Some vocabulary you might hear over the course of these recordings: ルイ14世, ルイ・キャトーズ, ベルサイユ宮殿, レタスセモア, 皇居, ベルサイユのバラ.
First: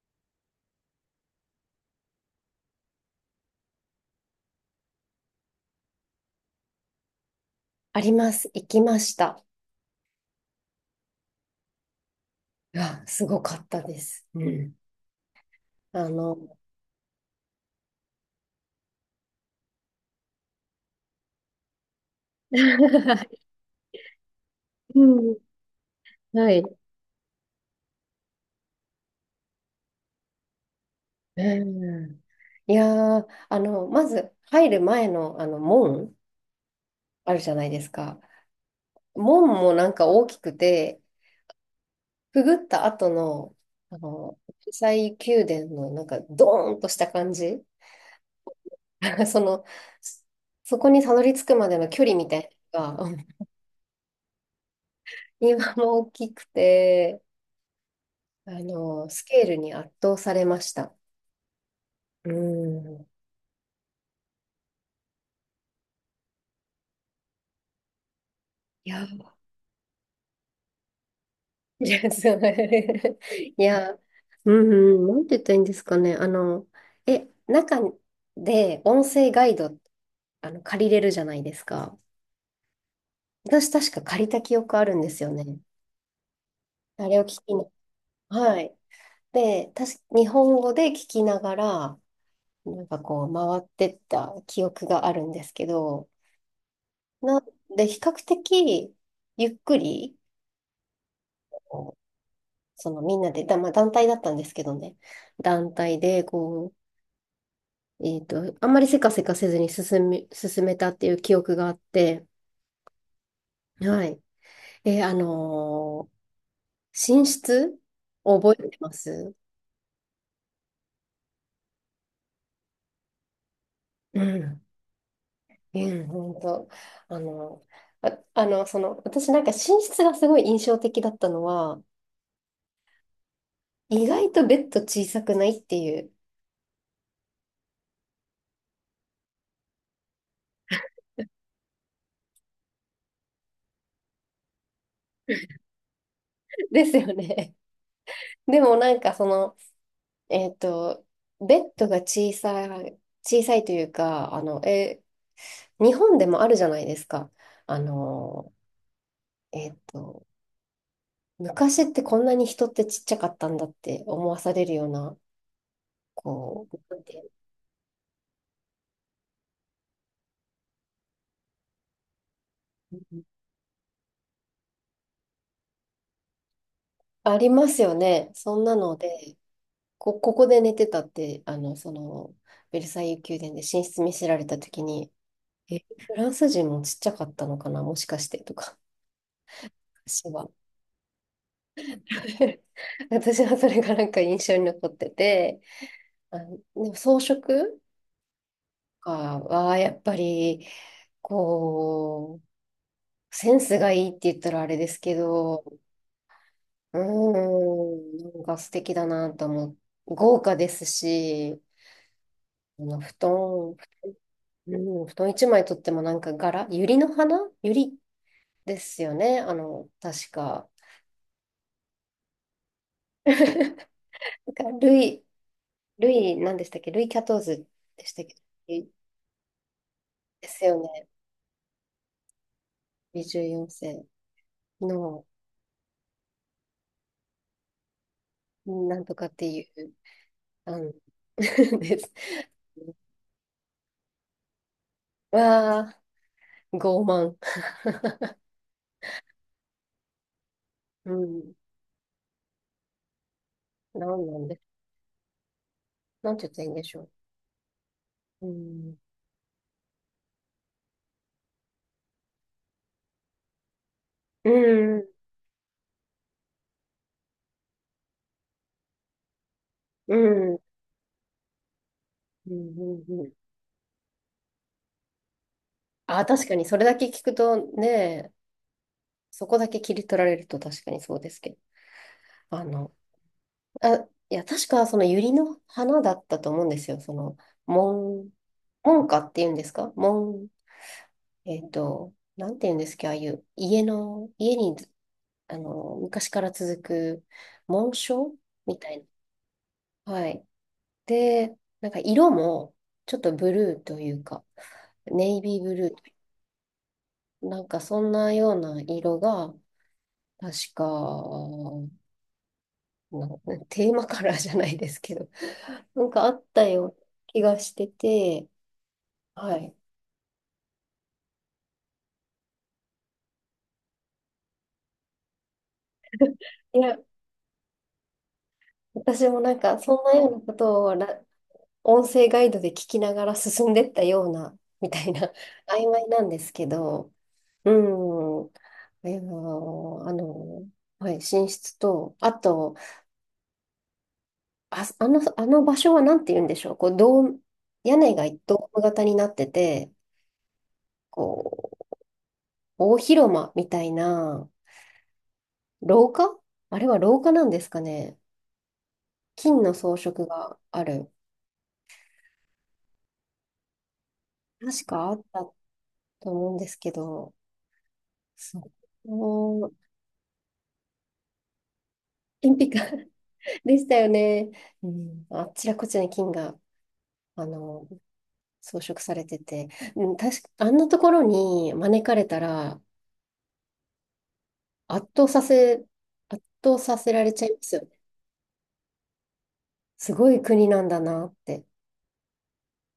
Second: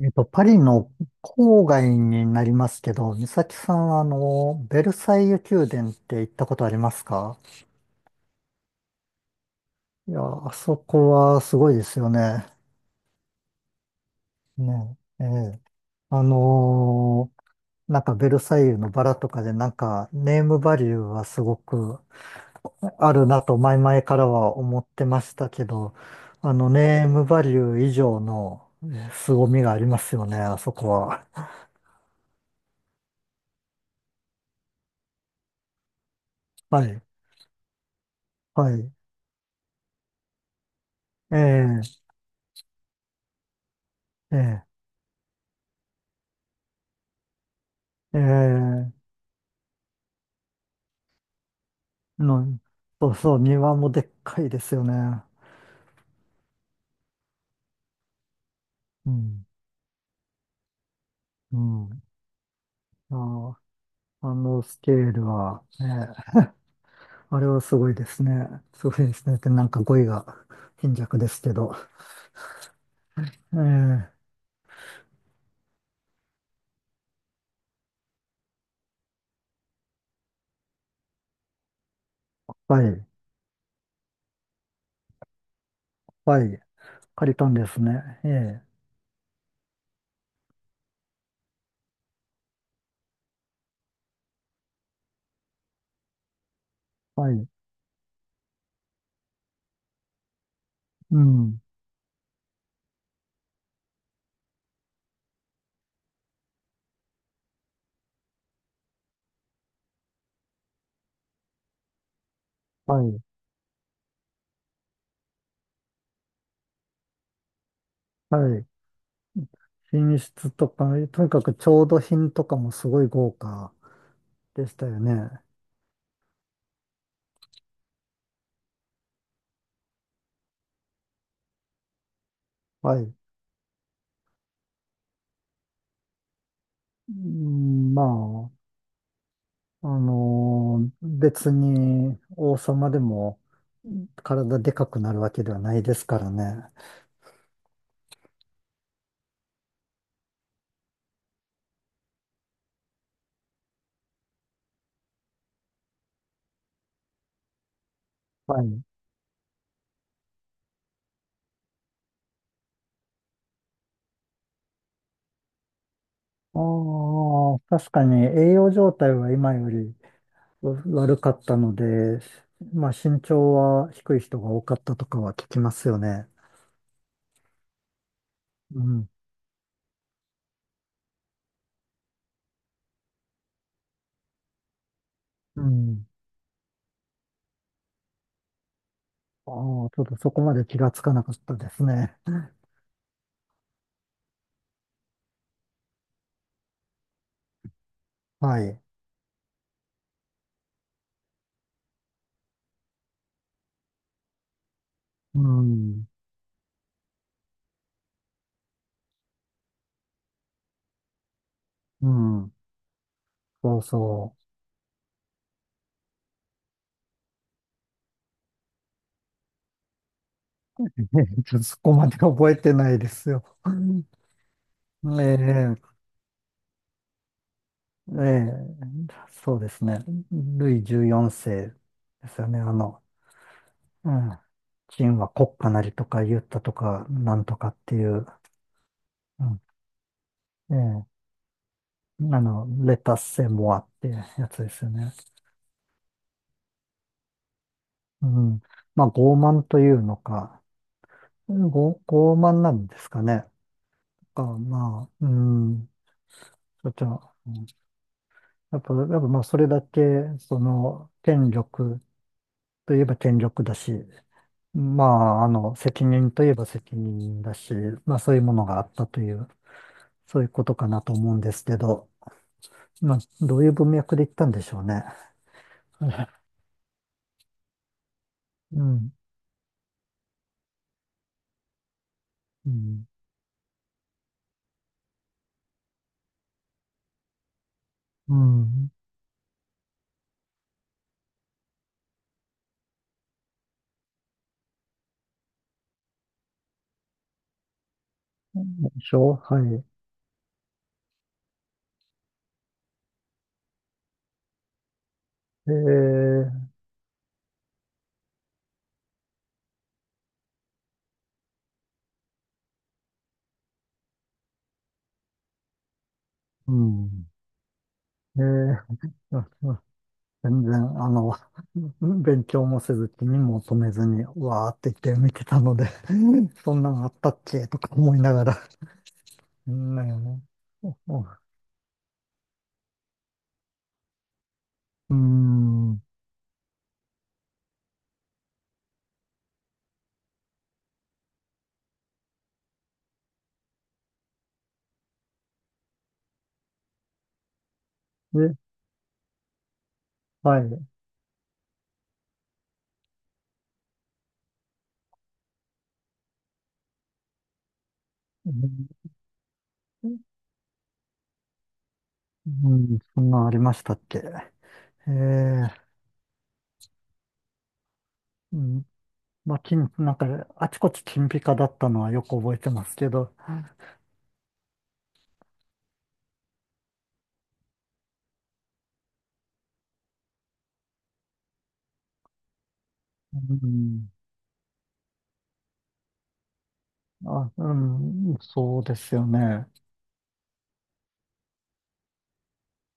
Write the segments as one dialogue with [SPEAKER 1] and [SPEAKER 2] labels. [SPEAKER 1] パリの郊外になりますけど、美咲さんは、ベルサイユ宮殿って行ったことありますか？
[SPEAKER 2] あります。行きました。
[SPEAKER 1] いや、あそこはすごいですよね。
[SPEAKER 2] いや、すごかったです。うん。
[SPEAKER 1] ね、ええ。
[SPEAKER 2] あ
[SPEAKER 1] あ
[SPEAKER 2] の、
[SPEAKER 1] のーなんかベルサイユのバラとかで、なんかネームバリューはすごくある なと前々からは思って
[SPEAKER 2] う
[SPEAKER 1] まし
[SPEAKER 2] ん。
[SPEAKER 1] たけど、
[SPEAKER 2] はい。
[SPEAKER 1] ネームバリュー以上の凄みがありますよね、あそこは。
[SPEAKER 2] うん。いやー、まず入る前の、門
[SPEAKER 1] はい、
[SPEAKER 2] あるじゃないですか。
[SPEAKER 1] はい。
[SPEAKER 2] 門もなんか大きくて、
[SPEAKER 1] ええ、
[SPEAKER 2] くぐった後の、あの、国
[SPEAKER 1] え
[SPEAKER 2] 際宮殿のなんかドーンとした感じ。
[SPEAKER 1] え、ええ。
[SPEAKER 2] その、そこにたどり着くまでの距離みたい
[SPEAKER 1] の
[SPEAKER 2] なのが、
[SPEAKER 1] そ
[SPEAKER 2] う
[SPEAKER 1] う
[SPEAKER 2] ん
[SPEAKER 1] そう、庭もでっかいですよね。
[SPEAKER 2] 今も大きくて、
[SPEAKER 1] う
[SPEAKER 2] スケ
[SPEAKER 1] ん、
[SPEAKER 2] ールに圧倒されました。
[SPEAKER 1] うん。
[SPEAKER 2] うん。
[SPEAKER 1] ああ、あのスケールは、ね、あれはすごいですね。
[SPEAKER 2] い
[SPEAKER 1] すご
[SPEAKER 2] や、
[SPEAKER 1] いですね。ってなんか語彙が貧弱ですけど。
[SPEAKER 2] いや、そう。
[SPEAKER 1] え
[SPEAKER 2] いや、
[SPEAKER 1] え、
[SPEAKER 2] うん、うんなんて言ったらいいんですかね。中で音声ガイド、借りれるじゃないですか。
[SPEAKER 1] はい、
[SPEAKER 2] 私、確か借りた記憶あるんですよね。
[SPEAKER 1] はい、
[SPEAKER 2] あれを聞
[SPEAKER 1] 借りたん
[SPEAKER 2] きに。
[SPEAKER 1] ですね。え
[SPEAKER 2] はい。
[SPEAKER 1] え、
[SPEAKER 2] で、確か日本語で聞きながら、なんかこう、回ってった記憶があるんですけど、
[SPEAKER 1] は
[SPEAKER 2] なん
[SPEAKER 1] い、
[SPEAKER 2] で、比較的、ゆっくり、
[SPEAKER 1] うん、
[SPEAKER 2] その、みんなで、まあ団体だったんですけどね。団体で、こう、あんまりせかせかせずに進めたっていう記憶があって、
[SPEAKER 1] はい、
[SPEAKER 2] はい。えーあのー寝室覚
[SPEAKER 1] はい。
[SPEAKER 2] えてます
[SPEAKER 1] 品質とか、とにかく調度品とかもすごい豪華
[SPEAKER 2] うん。
[SPEAKER 1] でしたよね。
[SPEAKER 2] うん、本当。あの私なんか寝室がすごい印象的だったのは、
[SPEAKER 1] はい。
[SPEAKER 2] 意外とベッド小さくないっていう。
[SPEAKER 1] うん、まあ、別に王様でも体でかくなるわけではないですからね。
[SPEAKER 2] ですよね。でもなんかその、えっと、ベッドが小さいというか、日本でもあるじゃないですか。あの、
[SPEAKER 1] はい。
[SPEAKER 2] えっと、昔ってこんなに人ってちっちゃかったんだって思わされるような、こう、なんていう
[SPEAKER 1] ああ、確かに栄養状態は今より悪かったので、まあ身
[SPEAKER 2] の
[SPEAKER 1] 長は低い人が多かったとかは聞きますよね。
[SPEAKER 2] ありますよね。そんな
[SPEAKER 1] う
[SPEAKER 2] の
[SPEAKER 1] ん。
[SPEAKER 2] で、ここで寝てたって、ベルサイユ宮殿で寝室見せられたときに、
[SPEAKER 1] うん。
[SPEAKER 2] フランス人もちっちゃかったのかな、もしかしてとか、
[SPEAKER 1] ああ、ちょっと
[SPEAKER 2] 私
[SPEAKER 1] そこ
[SPEAKER 2] は
[SPEAKER 1] まで気がつかなかったですね。
[SPEAKER 2] 私はそれがなんか印象に残ってて、でも装飾と
[SPEAKER 1] はい。
[SPEAKER 2] かはやっぱり、こう、センスがいいって言ったらあれですけ
[SPEAKER 1] う
[SPEAKER 2] ど、
[SPEAKER 1] ん。
[SPEAKER 2] うーん、なんか素敵だなと思う。豪華ですし、
[SPEAKER 1] うん。
[SPEAKER 2] あの布団、
[SPEAKER 1] そうそう。
[SPEAKER 2] うん、布団一枚とってもなんか柄、百合の花百合ですよね、あの、確か。
[SPEAKER 1] ちょっとそこまで覚えてないで すよ。
[SPEAKER 2] な んか
[SPEAKER 1] ねえ
[SPEAKER 2] ルイ、何でしたっけルイ・キャトーズでした
[SPEAKER 1] え
[SPEAKER 2] っけ
[SPEAKER 1] え、そうですね。
[SPEAKER 2] です
[SPEAKER 1] ル
[SPEAKER 2] よ
[SPEAKER 1] イ
[SPEAKER 2] ね。
[SPEAKER 1] 14世ですよね。
[SPEAKER 2] 24
[SPEAKER 1] うん。
[SPEAKER 2] 世
[SPEAKER 1] 秦
[SPEAKER 2] の
[SPEAKER 1] は国家なりとか言ったとか、なんとかっていう、
[SPEAKER 2] なんとかっ
[SPEAKER 1] う
[SPEAKER 2] て
[SPEAKER 1] ん。
[SPEAKER 2] いう、あ
[SPEAKER 1] え
[SPEAKER 2] です。
[SPEAKER 1] え、レタスセモアってやつですよね。
[SPEAKER 2] わあ、傲慢。
[SPEAKER 1] うん。まあ、傲慢というのか、
[SPEAKER 2] うん。
[SPEAKER 1] ご傲慢なんですかね。
[SPEAKER 2] な
[SPEAKER 1] か、
[SPEAKER 2] んで、
[SPEAKER 1] まあ、うん。
[SPEAKER 2] なんて言ったらいいんで
[SPEAKER 1] そ
[SPEAKER 2] し
[SPEAKER 1] っち
[SPEAKER 2] ょ
[SPEAKER 1] うん
[SPEAKER 2] う。う
[SPEAKER 1] やっぱ、
[SPEAKER 2] ん。
[SPEAKER 1] やっぱまあ、それだけ、その、権力といえば権力だし、
[SPEAKER 2] う
[SPEAKER 1] ま
[SPEAKER 2] ん。
[SPEAKER 1] あ、責任といえば責任だし、まあそういうものがあったという、
[SPEAKER 2] う
[SPEAKER 1] そういう
[SPEAKER 2] ん。
[SPEAKER 1] ことかなと思うんですけど、
[SPEAKER 2] うん。
[SPEAKER 1] まあ、
[SPEAKER 2] うん。
[SPEAKER 1] どういう文脈で言ったんでしょうね。
[SPEAKER 2] あ、確かにそれだけ聞くとね、
[SPEAKER 1] うん、
[SPEAKER 2] そこだけ切り取られると確かにそうですけど。あ
[SPEAKER 1] う
[SPEAKER 2] の、
[SPEAKER 1] ん、
[SPEAKER 2] あ、いや、確かその百合の花だったと思うんですよ。その、門、
[SPEAKER 1] うん。
[SPEAKER 2] 門下っていうんですか、門、なんて言うんですか、ああいう家に、あの、昔から続く紋章みた
[SPEAKER 1] で
[SPEAKER 2] い
[SPEAKER 1] しょはい。
[SPEAKER 2] な。はい。で、なんか色も、ちょっとブルーというか、ネイビー
[SPEAKER 1] え
[SPEAKER 2] ブル
[SPEAKER 1] ー、
[SPEAKER 2] ー、なんかそんなような色が、確か、なテーマカラーじゃないですけど、なんかあった
[SPEAKER 1] う
[SPEAKER 2] ような
[SPEAKER 1] ん。
[SPEAKER 2] 気がして
[SPEAKER 1] え
[SPEAKER 2] て、
[SPEAKER 1] ー、あ
[SPEAKER 2] はい。
[SPEAKER 1] あ全然、あの、勉強もせず、気にも留めずに、わーって言って見てたので そ
[SPEAKER 2] い
[SPEAKER 1] んな
[SPEAKER 2] や、
[SPEAKER 1] んあったっけとか思いながら。
[SPEAKER 2] 私もなん
[SPEAKER 1] う
[SPEAKER 2] か
[SPEAKER 1] ん、
[SPEAKER 2] そんなよう
[SPEAKER 1] ね、
[SPEAKER 2] なことを
[SPEAKER 1] う
[SPEAKER 2] ら音声ガイドで聞きながら進んでったような、みたいな、曖
[SPEAKER 1] ん。うん
[SPEAKER 2] 昧なんですけど、うん、えーあの、はい、寝室と、あと、あの場所はなんて言うんでしょう、こう、ドーム、屋根が
[SPEAKER 1] で、
[SPEAKER 2] ドーム型になってて、
[SPEAKER 1] はい。
[SPEAKER 2] こう、大広間みたいな、廊下あれは廊下なんですかね。
[SPEAKER 1] うん、
[SPEAKER 2] 金の装飾がある。
[SPEAKER 1] うんそんなんありましたっけ。
[SPEAKER 2] 確か
[SPEAKER 1] え
[SPEAKER 2] あった
[SPEAKER 1] え、
[SPEAKER 2] と思うんですけど、
[SPEAKER 1] う
[SPEAKER 2] そ
[SPEAKER 1] ん、
[SPEAKER 2] う。
[SPEAKER 1] まあ、
[SPEAKER 2] もう、
[SPEAKER 1] 金、なんか、あちこち金ピカだったのはよく覚
[SPEAKER 2] 金
[SPEAKER 1] えて
[SPEAKER 2] ピカ。
[SPEAKER 1] ますけど、
[SPEAKER 2] でしたよね。うん、あちらこちらに金が、あの、装飾されてて、うん、確か、あんなところに招かれたら、
[SPEAKER 1] うん、
[SPEAKER 2] 圧倒させ、圧倒させられちゃ
[SPEAKER 1] あ、
[SPEAKER 2] いま
[SPEAKER 1] う
[SPEAKER 2] すよね。
[SPEAKER 1] ん、そうですよね。
[SPEAKER 2] すごい国なんだなって、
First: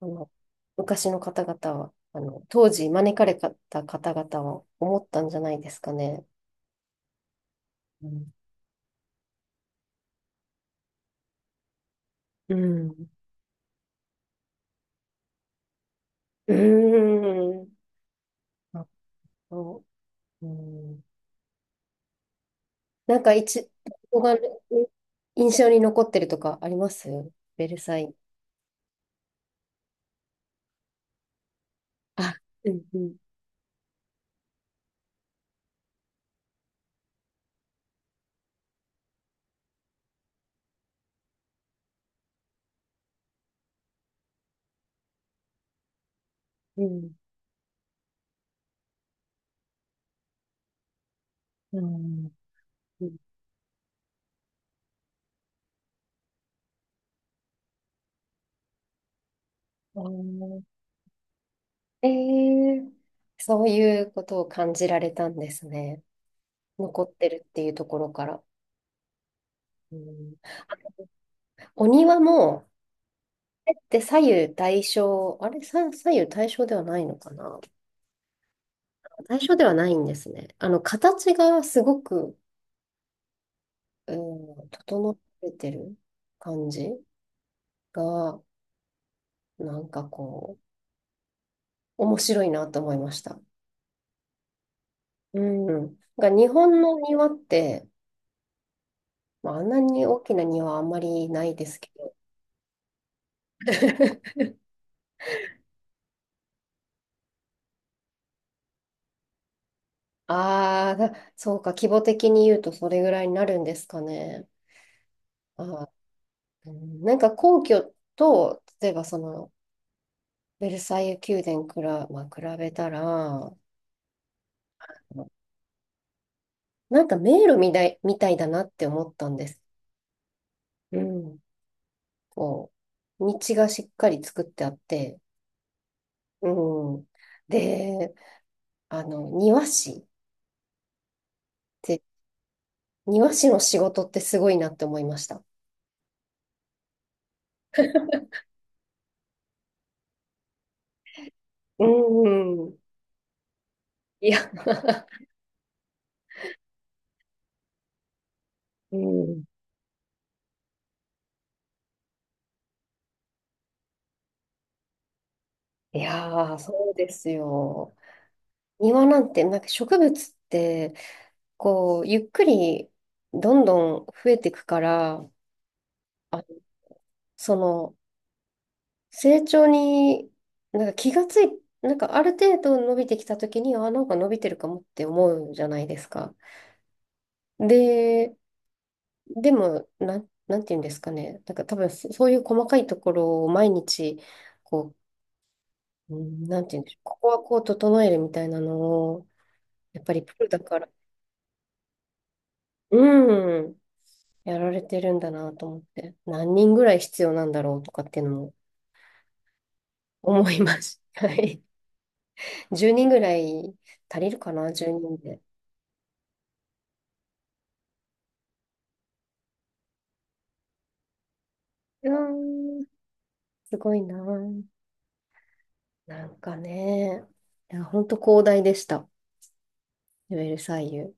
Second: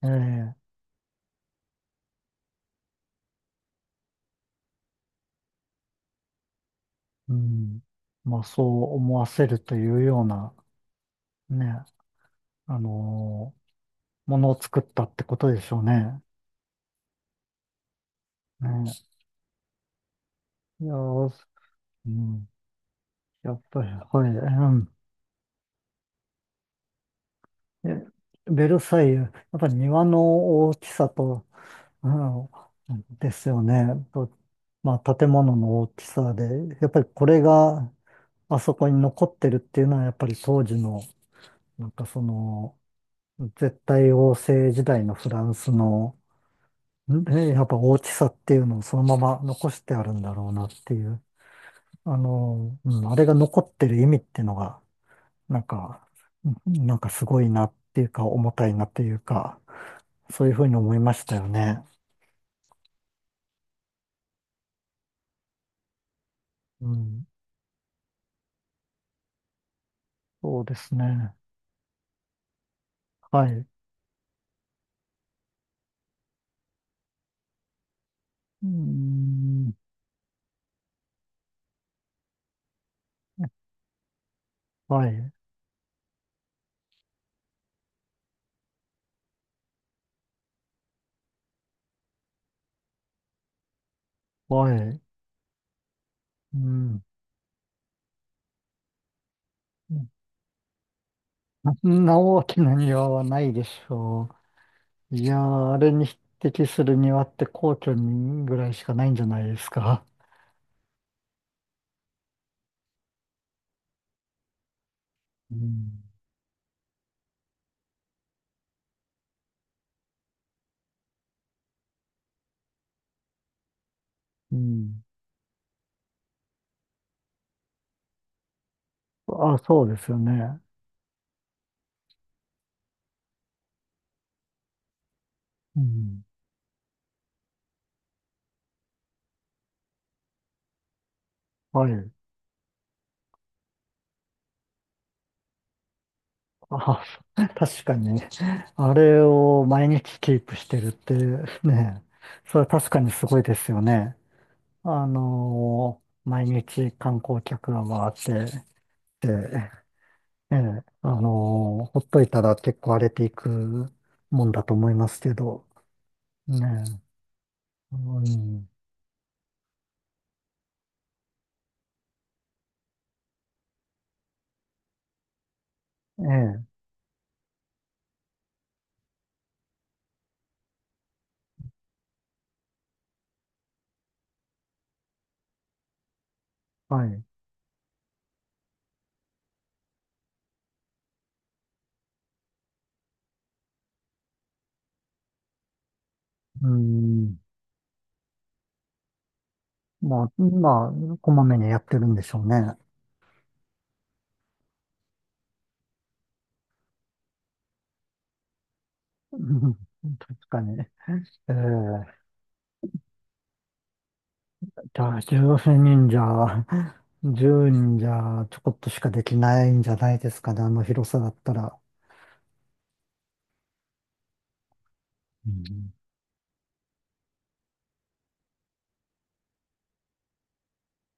[SPEAKER 2] あ
[SPEAKER 1] え
[SPEAKER 2] の、
[SPEAKER 1] え、
[SPEAKER 2] 昔の方々は、当時招かれた方々は思ったんじゃないですかね。
[SPEAKER 1] うん、
[SPEAKER 2] うん。
[SPEAKER 1] まあ、そう思わせるというような、ね、
[SPEAKER 2] う
[SPEAKER 1] あ
[SPEAKER 2] ん。
[SPEAKER 1] のものを作ったってことでしょうね。
[SPEAKER 2] うん。あ
[SPEAKER 1] ね、
[SPEAKER 2] と、う
[SPEAKER 1] いや
[SPEAKER 2] ん
[SPEAKER 1] ー、うん、
[SPEAKER 2] なんか
[SPEAKER 1] やっぱり、
[SPEAKER 2] ここ
[SPEAKER 1] はい、
[SPEAKER 2] が
[SPEAKER 1] うん。
[SPEAKER 2] 印象に残ってるとかありますベルサイ
[SPEAKER 1] え
[SPEAKER 2] ユ。
[SPEAKER 1] ベルサイユ、やっぱり庭の大きさと、う
[SPEAKER 2] あ、うんう
[SPEAKER 1] ん、
[SPEAKER 2] ん、
[SPEAKER 1] ですよね。と、まあ、建物の大きさで、やっぱりこれがあそこに残ってるっていうのは、やっぱり当時の、なんかその、絶対王政時代のフランスの、
[SPEAKER 2] うん。
[SPEAKER 1] ねやっぱ大きさっていうのをそのまま残してあるんだろうなっていう、
[SPEAKER 2] うん。
[SPEAKER 1] うん、あれが残ってる意味っていうのが、なんか、うんなんかすごいなっていうか、重たいなっていうか、
[SPEAKER 2] う
[SPEAKER 1] そういうふ
[SPEAKER 2] ん
[SPEAKER 1] うに思いましたよね。
[SPEAKER 2] えー、そういうことを感じられたんですね。
[SPEAKER 1] う
[SPEAKER 2] 残っ
[SPEAKER 1] ん、
[SPEAKER 2] てるっていうところから。うん、
[SPEAKER 1] そうですね。
[SPEAKER 2] お庭も、
[SPEAKER 1] はい。う
[SPEAKER 2] あって左右対称、あれ、左右対称ではないのかな、
[SPEAKER 1] ー
[SPEAKER 2] 対称で
[SPEAKER 1] ん。
[SPEAKER 2] はないんですね。形がすごく、うん、
[SPEAKER 1] は
[SPEAKER 2] 整っ
[SPEAKER 1] い。
[SPEAKER 2] ててる感じが、なんかこう、面白いなと思いました。
[SPEAKER 1] はい。
[SPEAKER 2] うん。が日
[SPEAKER 1] う
[SPEAKER 2] 本の
[SPEAKER 1] ん。
[SPEAKER 2] 庭って、まあ、あんなに大きな庭はあんまりないです
[SPEAKER 1] そ
[SPEAKER 2] け
[SPEAKER 1] ん
[SPEAKER 2] ど。
[SPEAKER 1] な大きな庭 はないでしょ う。いやー、あれに匹敵する庭って皇居にぐらいしかないんじゃないですか。
[SPEAKER 2] ああ、そうか、規模的に言うとそれぐらいになるんですかね。
[SPEAKER 1] う
[SPEAKER 2] あ
[SPEAKER 1] ん。
[SPEAKER 2] ー、うんなんか皇居と、例えばその、ベルサイユ宮殿くら、まあ、比べたら、
[SPEAKER 1] うん。
[SPEAKER 2] なんか迷路みたいだなって思ったんで
[SPEAKER 1] あ、
[SPEAKER 2] す。
[SPEAKER 1] そうですよね。
[SPEAKER 2] うん。こう、道がしっかり作ってあって、
[SPEAKER 1] うん。
[SPEAKER 2] うん。で、あの、庭師っ
[SPEAKER 1] は
[SPEAKER 2] て、
[SPEAKER 1] い。
[SPEAKER 2] 庭師の仕事ってすごいなって思いました。
[SPEAKER 1] あ、確かに。あれを毎日キープしてるって
[SPEAKER 2] う
[SPEAKER 1] ね、それ
[SPEAKER 2] んう
[SPEAKER 1] は
[SPEAKER 2] ん、
[SPEAKER 1] 確かにすごいですよね。
[SPEAKER 2] いや、
[SPEAKER 1] 毎日観光客が回って、
[SPEAKER 2] う
[SPEAKER 1] で
[SPEAKER 2] ん、
[SPEAKER 1] ええ、ほっといたら結構荒れていくもんだと思いますけど、
[SPEAKER 2] いやー、
[SPEAKER 1] ね
[SPEAKER 2] そうです
[SPEAKER 1] え、
[SPEAKER 2] よ。
[SPEAKER 1] うん、
[SPEAKER 2] 庭なんて、なんか植物って、こう、ゆっくりどんどん増えていくから、
[SPEAKER 1] え
[SPEAKER 2] あ、
[SPEAKER 1] え、
[SPEAKER 2] その、成長に、なんか気がつい、なんかある程度伸びてきた時に、あ、なんか伸びてるかもって思うじゃないですか。
[SPEAKER 1] はい、
[SPEAKER 2] で、でも、なんていうんですかね。なんか多分そういう細かいところを毎日、こう、うんな
[SPEAKER 1] う
[SPEAKER 2] んていうんでしょう。ここ
[SPEAKER 1] ん、
[SPEAKER 2] はこう整えるみたいなのを、やっぱり
[SPEAKER 1] ま
[SPEAKER 2] プ
[SPEAKER 1] あ、
[SPEAKER 2] ロだか
[SPEAKER 1] ま
[SPEAKER 2] ら、
[SPEAKER 1] あ、こまめにやってるんでしょうね。
[SPEAKER 2] うん、やられてるんだなと思って、何人ぐらい必要なんだろうとかっていうのも
[SPEAKER 1] うん確
[SPEAKER 2] 思い
[SPEAKER 1] かに。
[SPEAKER 2] ま
[SPEAKER 1] え
[SPEAKER 2] す。は
[SPEAKER 1] え、
[SPEAKER 2] い。10人ぐらい足りるかな、10
[SPEAKER 1] じゃ
[SPEAKER 2] 人
[SPEAKER 1] あ、
[SPEAKER 2] で。
[SPEAKER 1] 0人じゃ、10人じゃ、ちょこっとしかできないんじゃないですかね、あの広さだったら。
[SPEAKER 2] うん、すごいな。
[SPEAKER 1] うん
[SPEAKER 2] なんかね、いや、本当広大でした。ウェルサイユ。